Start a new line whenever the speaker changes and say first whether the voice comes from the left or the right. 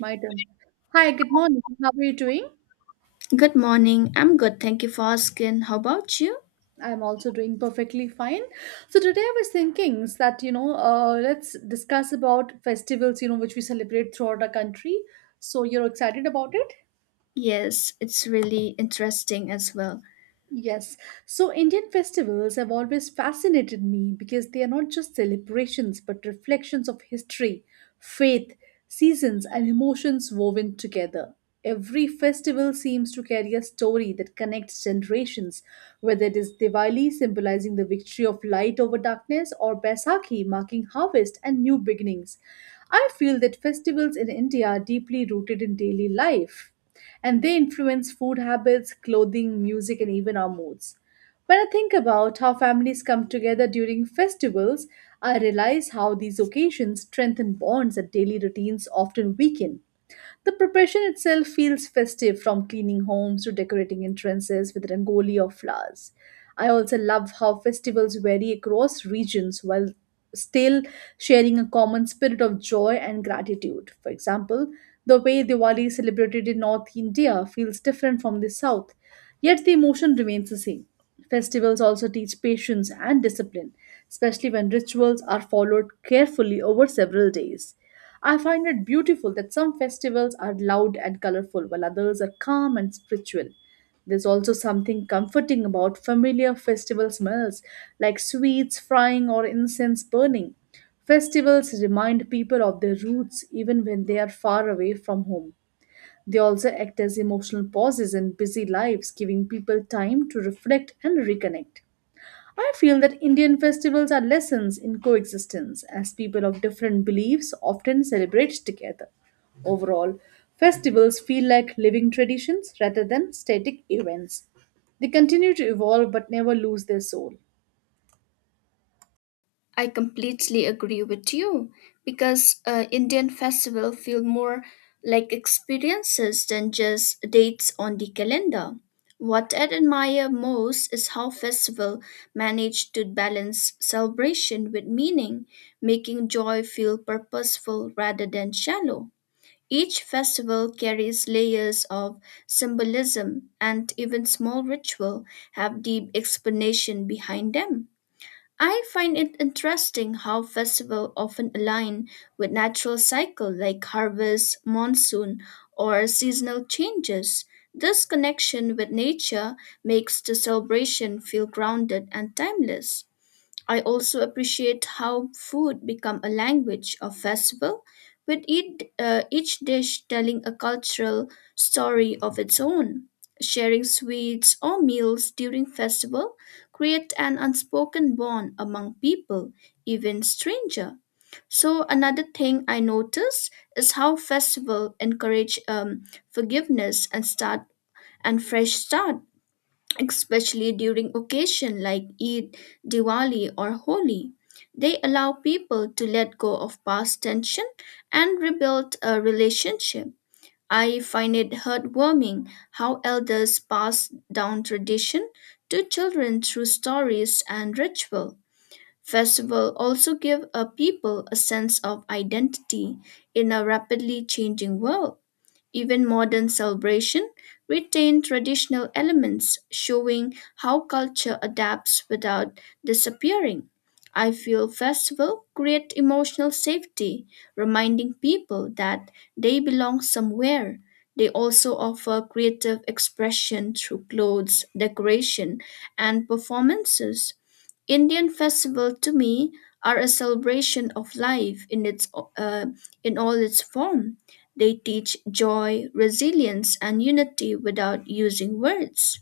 right: My turn. Hi, good morning. How are you doing?
left: Good morning. I'm good. Thank you for asking. How about you?
right: I'm also doing perfectly fine. So today I was thinking that you know, let's discuss about festivals, you know, which we celebrate throughout our country. So you're excited about it?
left: Yes, it's really interesting as well.
right: Yes. So Indian festivals have always fascinated me because they are not just celebrations but reflections of history, faith, seasons, and emotions woven together. Every festival seems to carry a story that connects generations, whether it is Diwali symbolizing the victory of light over darkness or Baisakhi marking harvest and new beginnings. I feel that festivals in India are deeply rooted in daily life and they influence food habits, clothing, music, and even our moods. When I think about how families come together during festivals, I realize how these occasions strengthen bonds that daily routines often weaken. The preparation itself feels festive from cleaning homes to decorating entrances with rangoli or flowers. I also love how festivals vary across regions while still sharing a common spirit of joy and gratitude. For example, the way Diwali is celebrated in North India feels different from the South, yet the emotion remains the same. Festivals also teach patience and discipline, especially when rituals are followed carefully over several days. I find it beautiful that some festivals are loud and colorful while others are calm and spiritual. There's also something comforting about familiar festival smells like sweets frying or incense burning. Festivals remind people of their roots even when they are far away from home. They also act as emotional pauses in busy lives, giving people time to reflect and reconnect. I feel that Indian festivals are lessons in coexistence, as people of different beliefs often celebrate together. Overall, festivals feel like living traditions rather than static events. They continue to evolve but never lose their soul.
left: I completely agree with you because Indian festival feel more like experiences than just dates on the calendar. What I admire most is how festival manage to balance celebration with meaning, making joy feel purposeful rather than shallow. Each festival carries layers of symbolism, and even small rituals have deep explanation behind them. I find it interesting how festivals often align with natural cycles like harvest, monsoon, or seasonal changes. This connection with nature makes the celebration feel grounded and timeless. I also appreciate how food become a language of festival, with each dish telling a cultural story of its own. Sharing sweets or meals during festival create an unspoken bond among people, even stranger. So another thing I notice is how festival encourage forgiveness and start and fresh start, especially during occasion like Eid, Diwali or Holi. They allow people to let go of past tension and rebuild a relationship. I find it heartwarming how elders pass down tradition to children through stories and ritual. Festival also give a people a sense of identity in a rapidly changing world. Even modern celebration retain traditional elements, showing how culture adapts without disappearing. I feel festival create emotional safety, reminding people that they belong somewhere. They also offer creative expression through clothes, decoration, and performances. Indian festival to me are a celebration of life uh, in all its form. They teach joy, resilience, and unity without using words.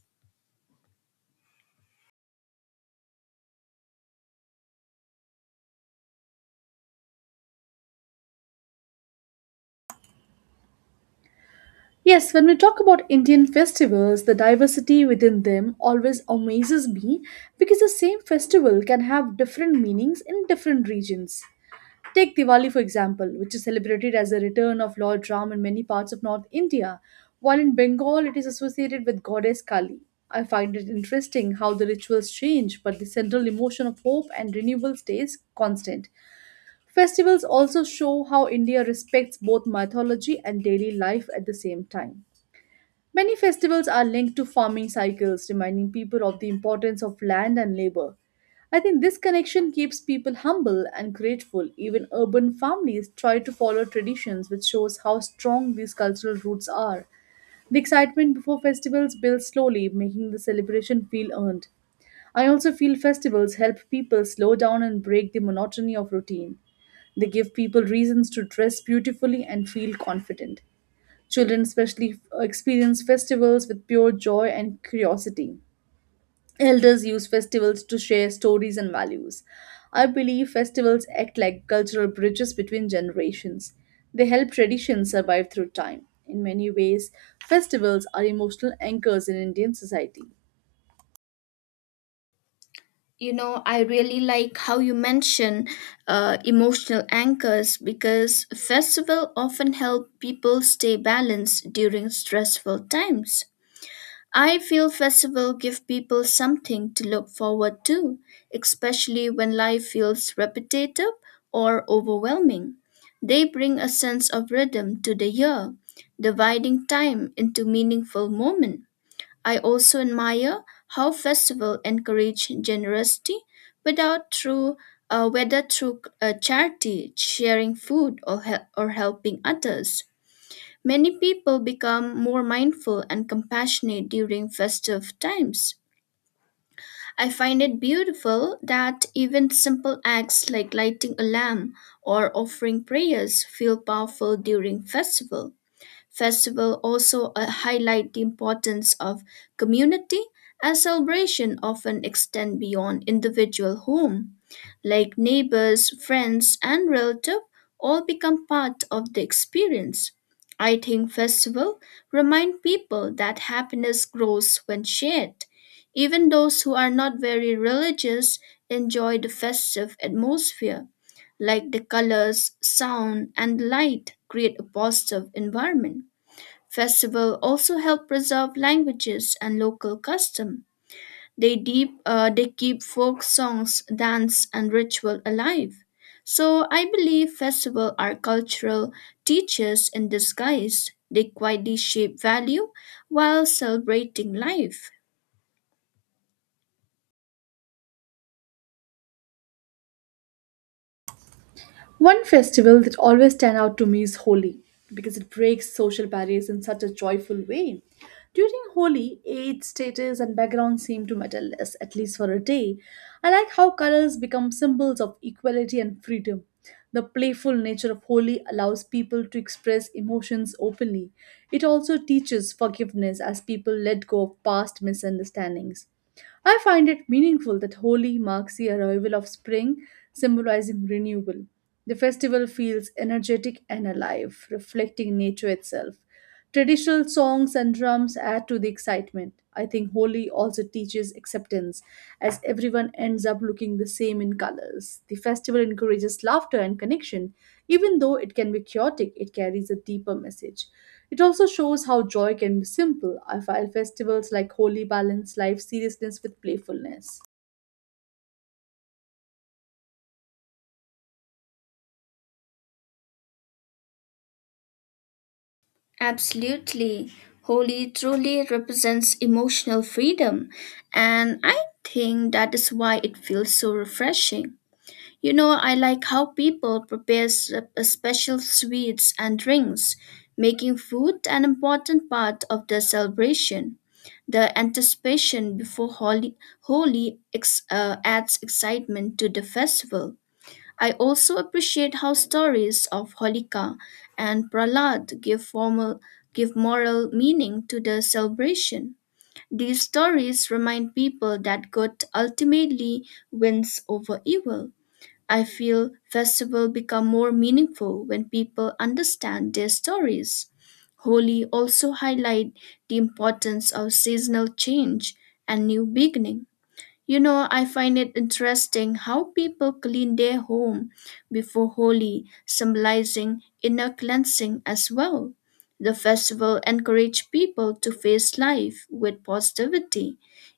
right: Yes, when we talk about Indian festivals, the diversity within them always amazes me because the same festival can have different meanings in different regions. Take Diwali, for example, which is celebrated as the return of Lord Ram in many parts of North India, while in Bengal it is associated with goddess Kali. I find it interesting how the rituals change, but the central emotion of hope and renewal stays constant. Festivals also show how India respects both mythology and daily life at the same time. Many festivals are linked to farming cycles, reminding people of the importance of land and labor. I think this connection keeps people humble and grateful. Even urban families try to follow traditions, which shows how strong these cultural roots are. The excitement before festivals builds slowly, making the celebration feel earned. I also feel festivals help people slow down and break the monotony of routine. They give people reasons to dress beautifully and feel confident. Children, especially, experience festivals with pure joy and curiosity. Elders use festivals to share stories and values. I believe festivals act like cultural bridges between generations. They help traditions survive through time. In many ways, festivals are emotional anchors in Indian society.
left: You know, I really like how you mention emotional anchors, because festival often help people stay balanced during stressful times. I feel festivals give people something to look forward to, especially when life feels repetitive or overwhelming. They bring a sense of rhythm to the year, dividing time into meaningful moments. I also admire how festivals encourage generosity without through whether through charity, sharing food, or, helping others. Many people become more mindful and compassionate during festive times. I find it beautiful that even simple acts like lighting a lamp or offering prayers feel powerful during festival. Festival also highlight the importance of community, as celebration often extend beyond individual home, like neighbors, friends, and relative all become part of the experience. I think festival remind people that happiness grows when shared. Even those who are not very religious enjoy the festive atmosphere, like the colors, sound, and light create a positive environment. Festival also help preserve languages and local custom. They keep folk songs, dance, and ritual alive. So I believe festivals are cultural teachers in disguise. They quietly shape value while celebrating life.
right: One festival that always stands out to me is Holi because it breaks social barriers in such a joyful way. During Holi, age, status, and background seem to matter less, at least for a day. I like how colors become symbols of equality and freedom. The playful nature of Holi allows people to express emotions openly. It also teaches forgiveness as people let go of past misunderstandings. I find it meaningful that Holi marks the arrival of spring, symbolizing renewal. The festival feels energetic and alive, reflecting nature itself. Traditional songs and drums add to the excitement. I think Holi also teaches acceptance, as everyone ends up looking the same in colors. The festival encourages laughter and connection. Even though it can be chaotic, it carries a deeper message. It also shows how joy can be simple. I feel festivals like Holy balance life seriousness with playfulness.
left: Absolutely. Holy truly represents emotional freedom, and I think that is why it feels so refreshing. You know, I like how people prepare special sweets and drinks, making food an important part of the celebration. The anticipation before Holi, adds excitement to the festival. I also appreciate how stories of Holika and Prahlad give moral meaning to the celebration. These stories remind people that good ultimately wins over evil. I feel festivals become more meaningful when people understand their stories. Holi also highlight the importance of seasonal change and new beginning. You know, I find it interesting how people clean their home before Holi, symbolizing inner cleansing as well. The festival encouraged people to face life with positivity.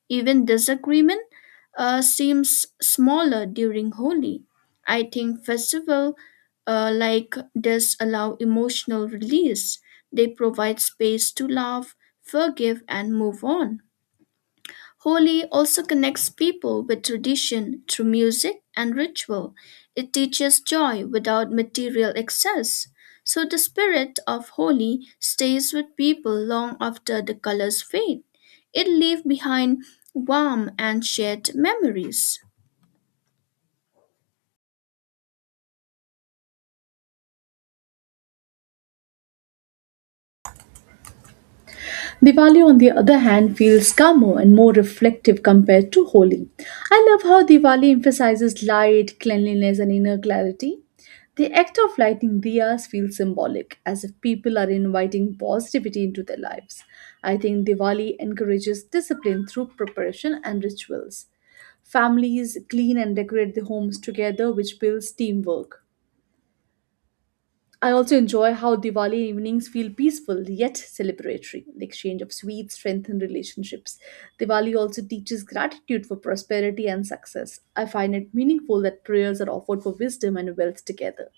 left: Even disagreement seems smaller during Holi. I think festival like this allow emotional release. They provide space to love, forgive, and move on. Holi also connects people with tradition through music and ritual. It teaches joy without material excess. So the spirit of Holi stays with people long after the colors fade. It leaves behind warm and shared memories.
right: Diwali, on the other hand, feels calmer and more reflective compared to Holi. I love how Diwali emphasizes light, cleanliness, and inner clarity. The act of lighting diyas feels symbolic, as if people are inviting positivity into their lives. I think Diwali encourages discipline through preparation and rituals. Families clean and decorate the homes together, which builds teamwork. I also enjoy how Diwali evenings feel peaceful yet celebratory. The exchange of sweets strengthens relationships. Diwali also teaches gratitude for prosperity and success. I find it meaningful that prayers are offered for wisdom and wealth together.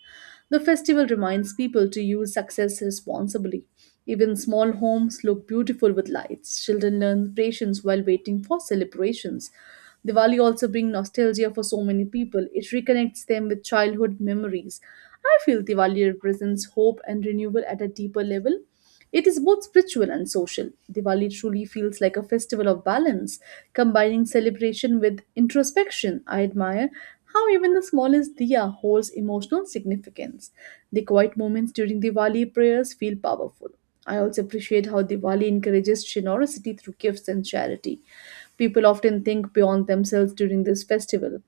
right: The festival reminds people to use success responsibly. Even small homes look beautiful with lights. Children learn patience while waiting for celebrations. Diwali also brings nostalgia for so many people. It reconnects them with childhood memories. I feel Diwali represents hope and renewal at a deeper level. It is both spiritual and social. Diwali truly feels like a festival of balance, combining celebration with introspection. I admire how even the smallest diya holds emotional significance. The quiet moments during Diwali prayers feel powerful. I also appreciate how Diwali encourages generosity through gifts and charity. People often think beyond themselves during this festival.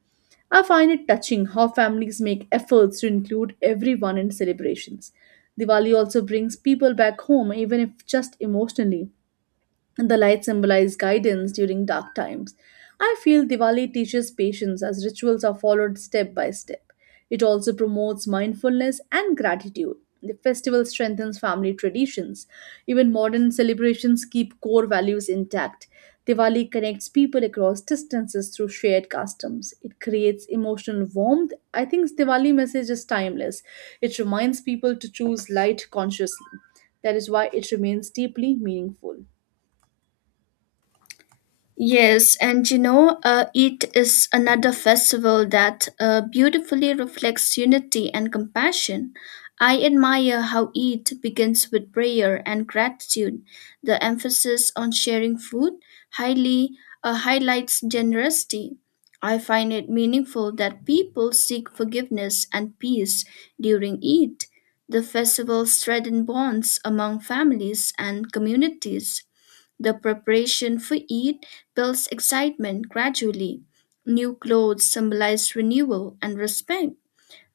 right: I find it touching how families make efforts to include everyone in celebrations. Diwali also brings people back home, even if just emotionally, and the light symbolize guidance during dark times. I feel Diwali teaches patience as rituals are followed step by step. It also promotes mindfulness and gratitude. The festival strengthens family traditions. Even modern celebrations keep core values intact. Diwali connects people across distances through shared customs. It creates emotional warmth. I think Diwali message is timeless. It reminds people to choose light consciously. That is why it remains deeply meaningful.
left: Yes, and you know, it is another festival that beautifully reflects unity and compassion. I admire how Eid begins with prayer and gratitude. The emphasis on sharing food highly highlights generosity. I find it meaningful that people seek forgiveness and peace during Eid. The festival strengthens bonds among families and communities. The preparation for Eid builds excitement gradually. New clothes symbolize renewal and respect.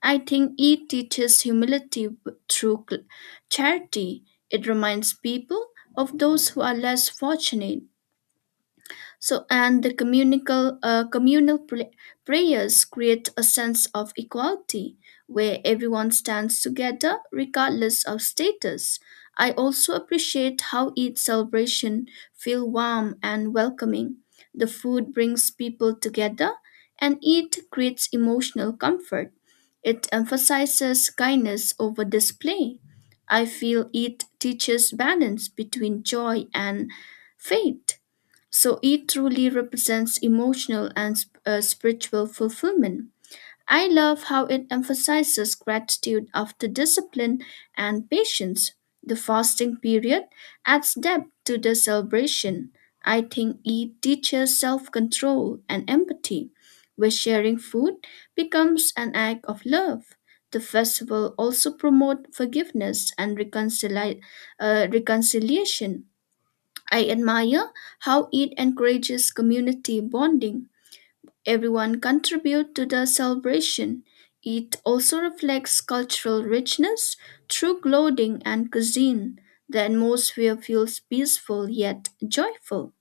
left: I think Eid teaches humility through charity. It reminds people of those who are less fortunate. So, and the communal prayers create a sense of equality where everyone stands together regardless of status. I also appreciate how each celebration feels warm and welcoming. The food brings people together and it creates emotional comfort. It emphasizes kindness over display. I feel it teaches balance between joy and faith. So it truly represents emotional and spiritual fulfillment. I love how it emphasizes gratitude after discipline and patience. The fasting period adds depth to the celebration. I think it teaches self control and empathy, where sharing food becomes an act of love. The festival also promotes forgiveness and reconciliation. I admire how it encourages community bonding. Everyone contributes to the celebration. It also reflects cultural richness through clothing and cuisine. The atmosphere feels peaceful yet joyful.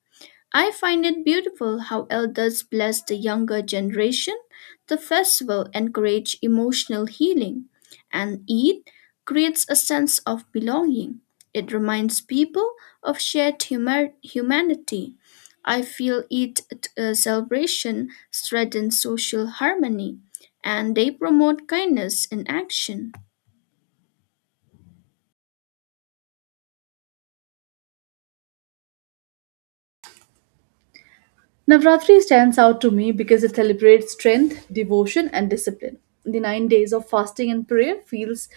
left: I find it beautiful how elders bless the younger generation. The festival encourages emotional healing, and Eid creates a sense of belonging. It reminds people of shared humanity. I feel Eid celebration strengthens social harmony, and they promote kindness in action.
right: Navratri stands out to me because it celebrates strength, devotion, and discipline. The 9 days of fasting and prayer feels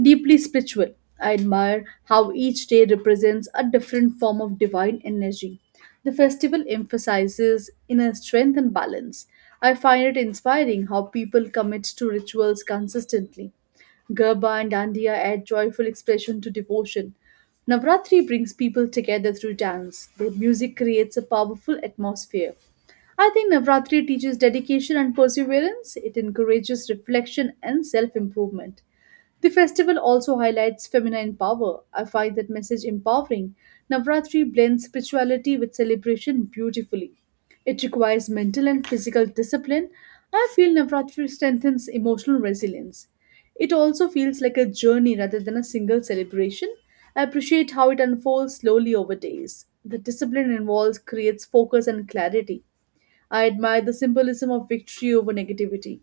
right: deeply spiritual. I admire how each day represents a different form of divine energy. The festival emphasizes inner strength and balance. I find it inspiring how people commit to rituals consistently. Gerba and Dandiya add joyful expression to devotion. Navratri brings people together through dance. The music creates a powerful atmosphere. I think Navratri teaches dedication and perseverance. It encourages reflection and self improvement. The festival also highlights feminine power. I find that message empowering. Navratri blends spirituality with celebration beautifully. It requires mental and physical discipline. I feel Navratri strengthens emotional resilience. It also feels like a journey rather than a single celebration. I appreciate how it unfolds slowly over days. The discipline involved creates focus and clarity. I admire the symbolism of victory over negativity.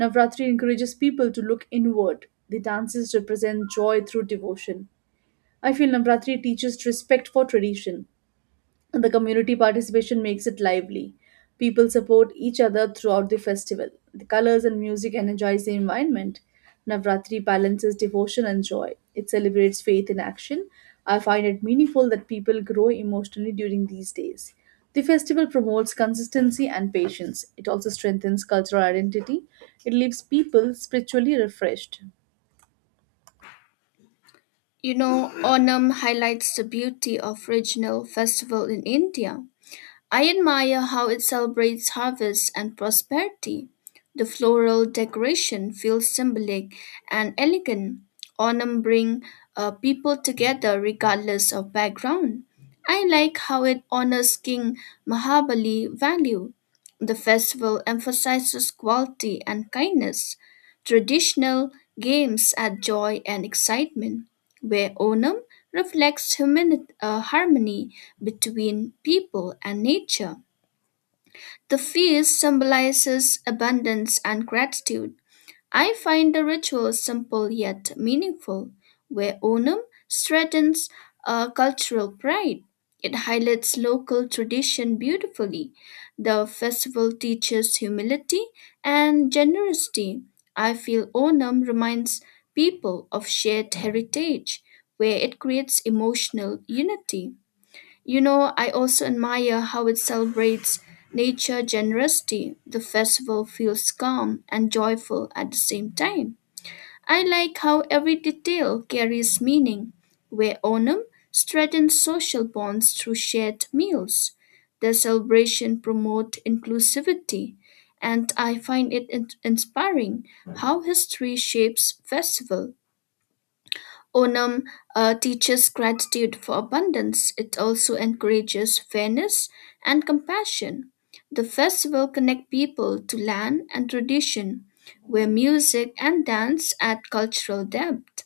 right: Navratri encourages people to look inward. The dances represent joy through devotion. I feel Navratri teaches respect for tradition, and the community participation makes it lively. People support each other throughout the festival. The colors and music energize the environment. Navratri balances devotion and joy. It celebrates faith in action. I find it meaningful that people grow emotionally during these days. The festival promotes consistency and patience. It also strengthens cultural identity. It leaves people spiritually refreshed.
left: You know, Onam highlights the beauty of regional festival in India. I admire how it celebrates harvest and prosperity. The floral decoration feels symbolic and elegant. Autumn bring people together regardless of background. I like how it honors King Mahabali value. The festival emphasizes quality and kindness. Traditional games add joy and excitement, where Onam reflects harmony between people and nature. The feast symbolizes abundance and gratitude. I find the ritual simple yet meaningful, where Onam strengthens cultural pride. It highlights local tradition beautifully. The festival teaches humility and generosity. I feel Onam reminds people of shared heritage, where it creates emotional unity. You know, I also admire how it celebrates nature generosity. The festival feels calm and joyful at the same time. I like how every detail carries meaning, where Onam strengthens social bonds through shared meals. The celebration promotes inclusivity, and I find it inspiring how history shapes festival. Onam teaches gratitude for abundance. It also encourages fairness and compassion. The festival connect people to land and tradition, where music and dance add cultural depth.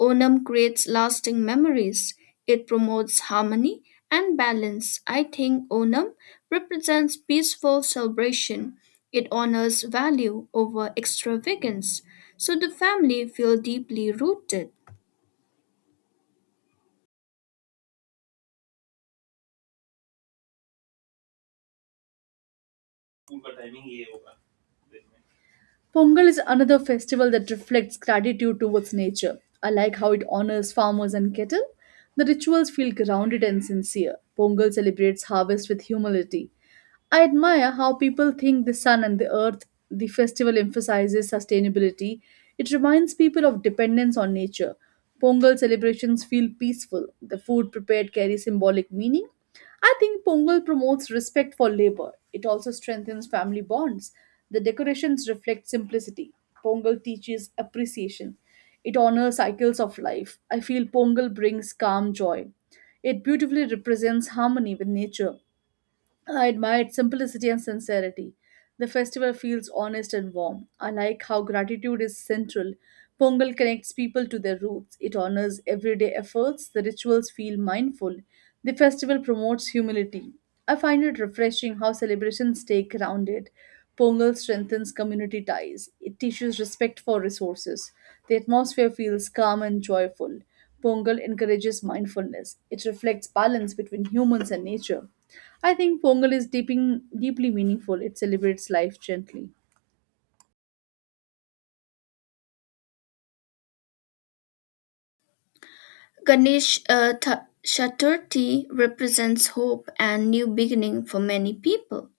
left: Onam creates lasting memories. It promotes harmony and balance. I think Onam represents peaceful celebration. It honors value over extravagance, so the family feel deeply rooted.
right: Pongal is another festival that reflects gratitude towards nature. I like how it honors farmers and cattle. The rituals feel grounded and sincere. Pongal celebrates harvest with humility. I admire how people think the sun and the earth. The festival emphasizes sustainability. It reminds people of dependence on nature. Pongal celebrations feel peaceful. The food prepared carries symbolic meaning. I think Pongal promotes respect for labor. It also strengthens family bonds. The decorations reflect simplicity. Pongal teaches appreciation. It honors cycles of life. I feel Pongal brings calm joy. It beautifully represents harmony with nature. I admire its simplicity and sincerity. The festival feels honest and warm. I like how gratitude is central. Pongal connects people to their roots. It honors everyday efforts. The rituals feel mindful. The festival promotes humility. I find it refreshing how celebrations stay grounded. Pongal strengthens community ties. It teaches respect for resources. The atmosphere feels calm and joyful. Pongal encourages mindfulness. It reflects balance between humans and nature. I think Pongal is deeply meaningful. It celebrates life gently.
left: Ganesh uh, Th- Chaturthi represents hope and new beginning for many people.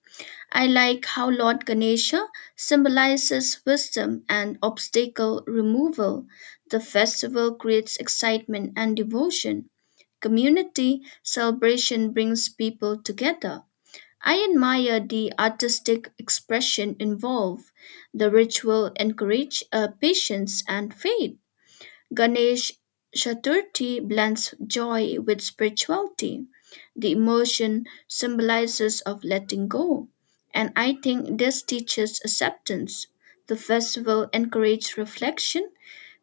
left: I like how Lord Ganesha symbolizes wisdom and obstacle removal. The festival creates excitement and devotion. Community celebration brings people together. I admire the artistic expression involved. The ritual encourage patience and faith. Ganesh Chaturthi blends joy with spirituality, the emotion symbolizes of letting go, and I think this teaches acceptance. The festival encourages reflection,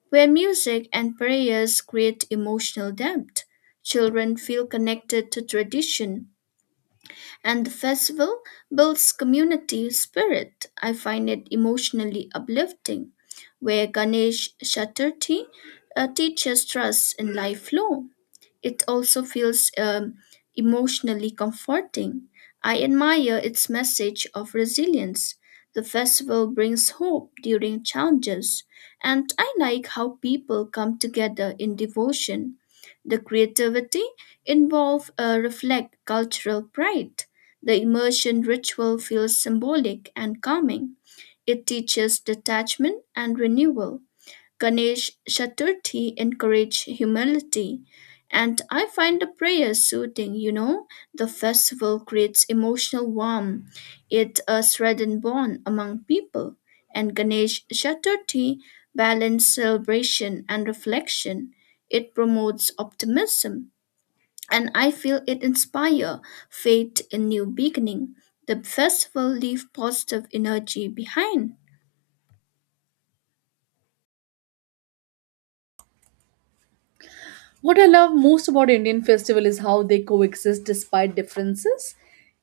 left: where music and prayers create emotional depth. Children feel connected to tradition and the festival builds community spirit. I find it emotionally uplifting, where Ganesh Chaturthi teaches trust in life flow. It also feels emotionally comforting. I admire its message of resilience. The festival brings hope during challenges, and I like how people come together in devotion. The creativity involved reflect cultural pride. The immersion ritual feels symbolic and calming. It teaches detachment and renewal. Ganesh Chaturthi encourage humility, and I find the prayer soothing. The festival creates emotional warmth. It a threatened bond among people. And Ganesh Chaturthi balances celebration and reflection. It promotes optimism. And I feel it inspires faith in new beginning. The festival leaves positive energy behind.
right: What I love most about Indian festival is how they coexist despite differences.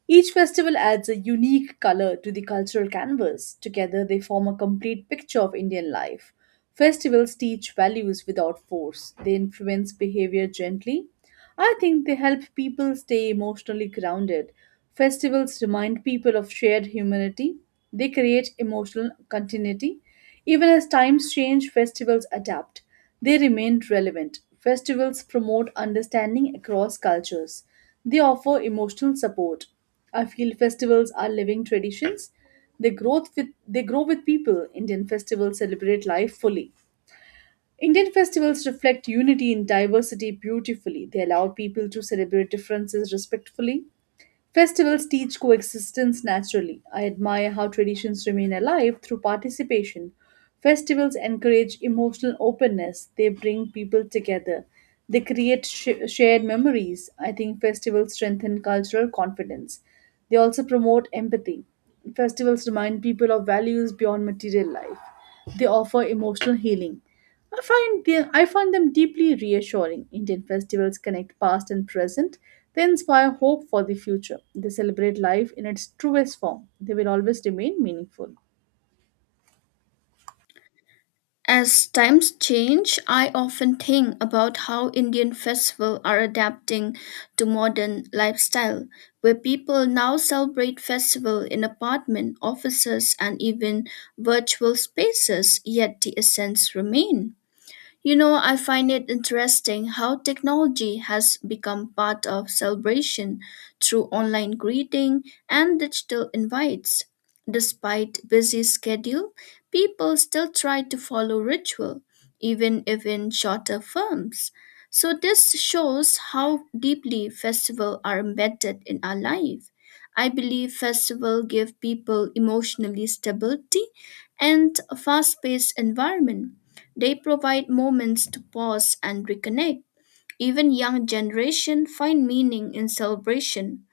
right: Each festival adds a unique color to the cultural canvas. Together, they form a complete picture of Indian life. Festivals teach values without force, they influence behavior gently. I think they help people stay emotionally grounded. Festivals remind people of shared humanity, they create emotional continuity. Even as times change, festivals adapt. They remain relevant. Festivals promote understanding across cultures. They offer emotional support. I feel festivals are living traditions. They grow with people. Indian festivals celebrate life fully. Indian festivals reflect unity in diversity beautifully. They allow people to celebrate differences respectfully. Festivals teach coexistence naturally. I admire how traditions remain alive through participation. Festivals encourage emotional openness, they bring people together, they create shared memories. I think festivals strengthen cultural confidence. They also promote empathy. Festivals remind people of values beyond material life. They offer emotional healing. I find them deeply reassuring. Indian festivals connect past and present. They inspire hope for the future. They celebrate life in its truest form. They will always remain meaningful.
left: As times change, I often think about how Indian festivals are adapting to modern lifestyle, where people now celebrate festivals in apartment, offices, and even virtual spaces, yet the essence remain. You know, I find it interesting how technology has become part of celebration through online greeting and digital invites. Despite busy schedule, people still try to follow ritual, even if in shorter forms. So this shows how deeply festivals are embedded in our life. I believe festival give people emotionally stability and a fast-paced environment, they provide moments to pause and reconnect. Even young generation find meaning in celebration.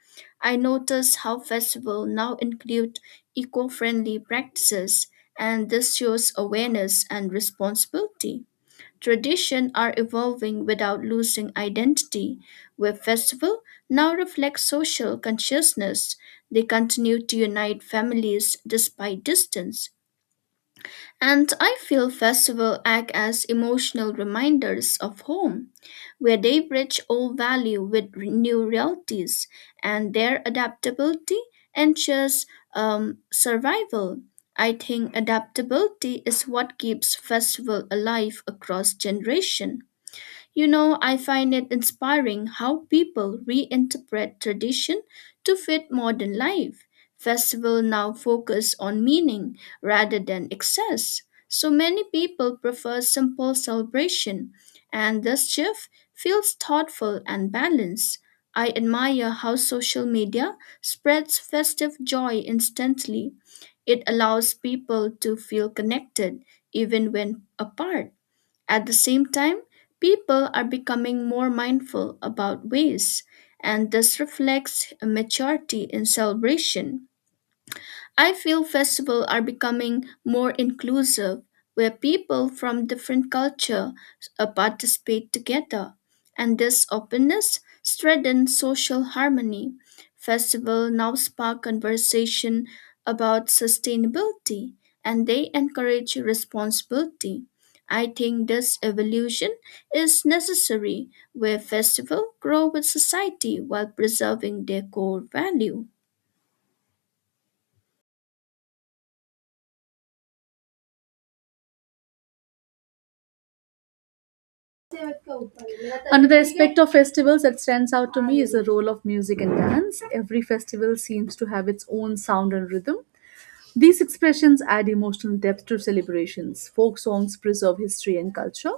left: I notice how festivals now include eco-friendly practices, and this shows awareness and responsibility. Tradition are evolving without losing identity. Where festival now reflect social consciousness. They continue to unite families despite distance. And I feel festivals act as emotional reminders of home, where they bridge old value with new realities, and their adaptability ensures survival. I think adaptability is what keeps festival alive across generation. You know, I find it inspiring how people reinterpret tradition to fit modern life. Festivals now focus on meaning rather than excess. So many people prefer simple celebration, and this shift feels thoughtful and balanced. I admire how social media spreads festive joy instantly. It allows people to feel connected even when apart. At the same time, people are becoming more mindful about waste, and this reflects a maturity in celebration. I feel festivals are becoming more inclusive, where people from different cultures participate together, and this openness strengthens social harmony. Festivals now spark conversation about sustainability, and they encourage responsibility. I think this evolution is necessary, where festivals grow with society while preserving their core value.
right: Another aspect of festivals that stands out to me is the role of music and dance. Every festival seems to have its own sound and rhythm. These expressions add emotional depth to celebrations. Folk songs preserve history and culture.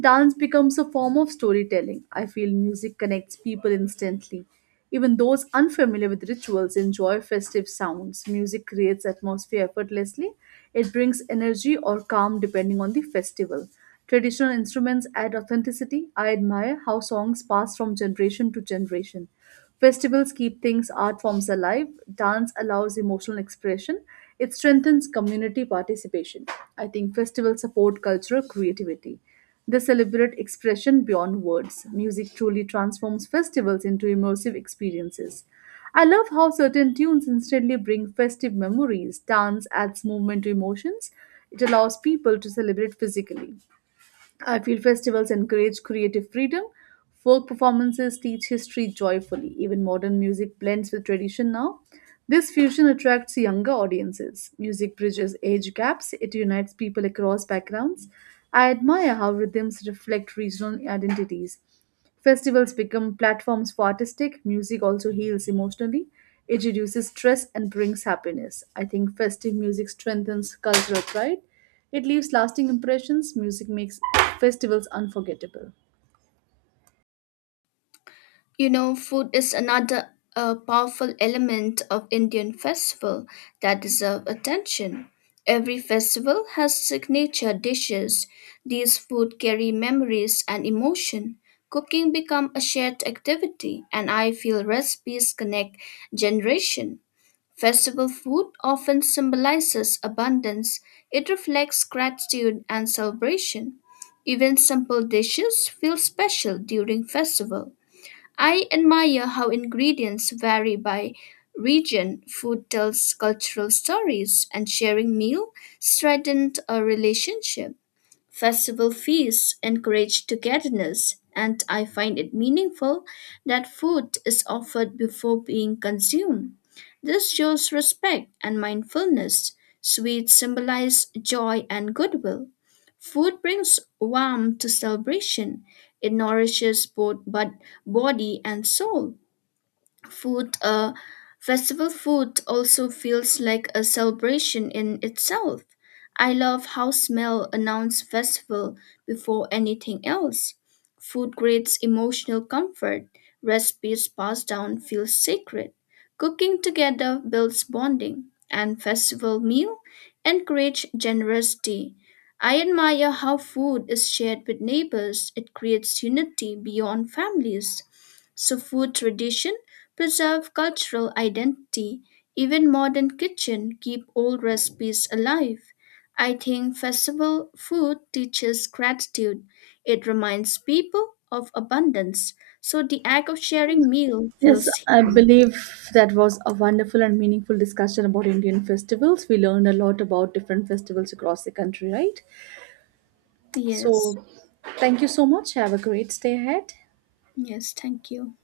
right: Dance becomes a form of storytelling. I feel music connects people instantly. Even those unfamiliar with rituals enjoy festive sounds. Music creates atmosphere effortlessly. It brings energy or calm depending on the festival. Traditional instruments add authenticity. I admire how songs pass from generation to generation. Festivals keep things art forms alive. Dance allows emotional expression. It strengthens community participation. I think festivals support cultural creativity. They celebrate expression beyond words. Music truly transforms festivals into immersive experiences. I love how certain tunes instantly bring festive memories. Dance adds movement to emotions. It allows people to celebrate physically. I feel festivals encourage creative freedom. Folk performances teach history joyfully. Even modern music blends with tradition now. This fusion attracts younger audiences. Music bridges age gaps, it unites people across backgrounds. I admire how rhythms reflect regional identities. Festivals become platforms for artistic music also heals emotionally. It reduces stress and brings happiness. I think festive music strengthens cultural pride. It leaves lasting impressions. Music makes festivals unforgettable.
left: You know, food is another powerful element of Indian festival that deserve attention. Every festival has signature dishes. These food carry memories and emotion. Cooking become a shared activity, and I feel recipes connect generation. Festival food often symbolizes abundance. It reflects gratitude and celebration. Even simple dishes feel special during festival. I admire how ingredients vary by region. Food tells cultural stories, and sharing meal strengthened a relationship. Festival feasts encourage togetherness, and I find it meaningful that food is offered before being consumed. This shows respect and mindfulness. Sweets symbolize joy and goodwill. Food brings warmth to celebration. It nourishes both body and soul. Food, uh, festival food also feels like a celebration in itself. I love how smell announce festival before anything else. Food creates emotional comfort. Recipes passed down feel sacred. Cooking together builds bonding, and festival meal encourage generosity. I admire how food is shared with neighbors. It creates unity beyond families. So food tradition preserve cultural identity. Even modern kitchen keep old recipes alive. I think festival food teaches gratitude. It reminds people of abundance. So the act of sharing meal
right: Yes,
left: feels
right: I
left: healing.
right: believe that was a wonderful and meaningful discussion about Indian festivals. We learned a lot about different festivals across the country, right?
left: Yes.
right: So, thank you so much. Have a great stay ahead.
left: Yes, thank you.